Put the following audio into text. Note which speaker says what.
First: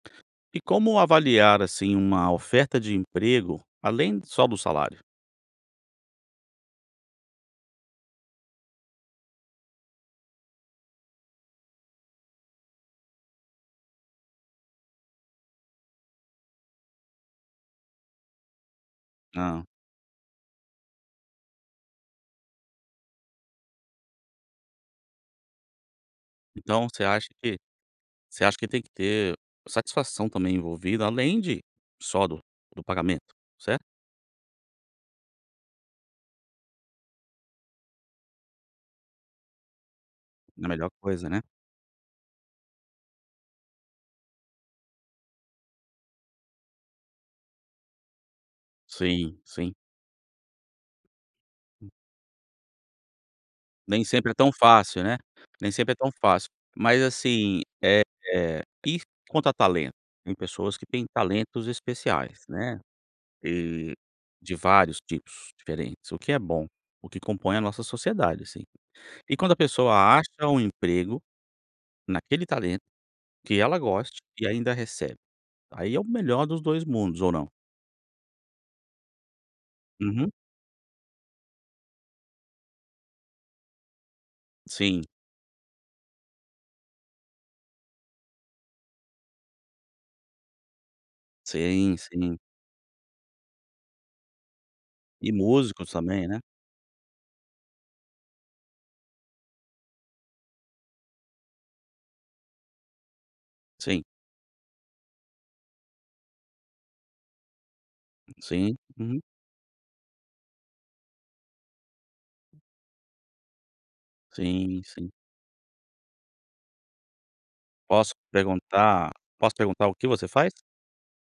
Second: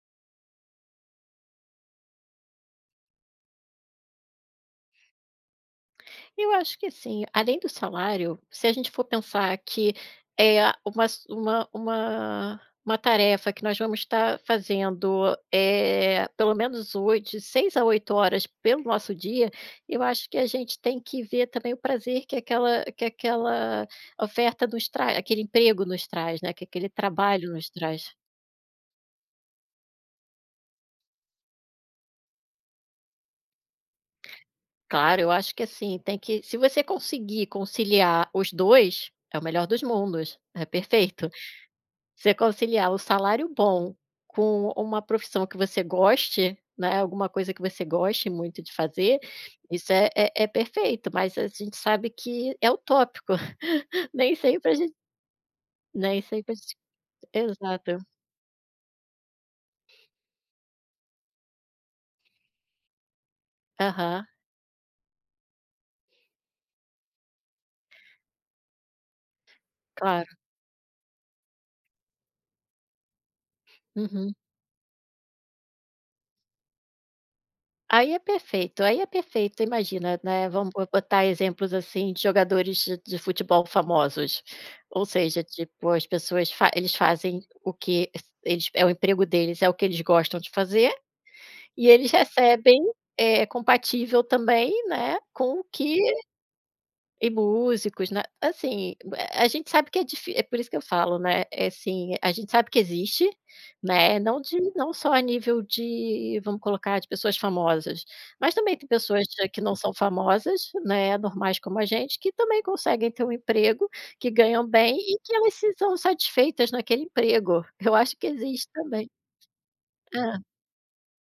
Speaker 1: E como avaliar, assim, uma oferta de emprego, além só do salário?
Speaker 2: Eu acho que assim, além do salário, se a gente for pensar que, eh, uma su uma uma uma tarefa que nós vamos estar fazendo, eh, pelo menos 8 de 6 a 8h pelo nosso dia,
Speaker 1: Hã.
Speaker 2: eu acho que a gente tem que ver também o prazer que aquela que aquela oferta nos tra aquele emprego nos traz, né, que
Speaker 1: Então
Speaker 2: aquele
Speaker 1: você acha
Speaker 2: trabalho
Speaker 1: que
Speaker 2: nos traz.
Speaker 1: você acha que tem que ter satisfação também envolvida além de só do do pagamento, certo?
Speaker 2: Claro, eu acho que assim, tem que se você conseguir conciliar os 2, é o melhor dos mundos, é
Speaker 1: A melhor
Speaker 2: perfeito.
Speaker 1: coisa, né?
Speaker 2: Você conciliar o salário bom com uma profissão que você goste, né, alguma coisa que você goste muito de fazer,
Speaker 1: Sim, sim.
Speaker 2: isso é é é perfeito. Mas a gente
Speaker 1: Hum.
Speaker 2: sabe que é utópico,
Speaker 1: Nem sempre é
Speaker 2: nem
Speaker 1: tão
Speaker 2: sempre a gente
Speaker 1: fácil, né, nem sempre é tão
Speaker 2: nem
Speaker 1: fácil.
Speaker 2: sempre a gente
Speaker 1: Mas assim,
Speaker 2: Exato.
Speaker 1: eh, ir conta talento. Tem pessoas que têm talentos especiais, né, de
Speaker 2: Aham.
Speaker 1: de vários tipos diferentes, o que é bom, o que compõe a nossa sociedade, assim. E quando a pessoa acha
Speaker 2: Claro.
Speaker 1: um emprego, naquele talento, que ela goste
Speaker 2: Uhum.
Speaker 1: e ainda recebe. Aí é o melhor dos 2 mundos ou não?
Speaker 2: Aí é perfeito, aí é perfeito. Imagina,
Speaker 1: Uhum.
Speaker 2: né, vamos bo botar exemplos, assim, de jogadores de de futebol famosos,
Speaker 1: Sim.
Speaker 2: ou seja, tipo, as pessoas fa eles fazem o que eles é o emprego deles é o que eles gostam de fazer, e
Speaker 1: Sim,
Speaker 2: eles
Speaker 1: sim.
Speaker 2: recebem, eh, compatível também, né,
Speaker 1: E
Speaker 2: com o
Speaker 1: músicos
Speaker 2: que
Speaker 1: também, né?
Speaker 2: e músicos, né. Assim, a gente sabe que é difi por isso que eu falo, né, assim a gente sabe que existe,
Speaker 1: Sim.
Speaker 2: né, não de não só a nível de, vamos colocar, de pessoas famosas. Mas
Speaker 1: Sim,
Speaker 2: também tem
Speaker 1: uhum.
Speaker 2: pessoas que não são famosas, né, normais como a gente, que também conseguem ter um emprego, que ganham
Speaker 1: Sim,
Speaker 2: bem
Speaker 1: sim.
Speaker 2: e que elas se são satisfeitas naquele emprego. Eu
Speaker 1: Posso
Speaker 2: acho que existe também.
Speaker 1: perguntar Posso perguntar o que você
Speaker 2: Hã?
Speaker 1: faz?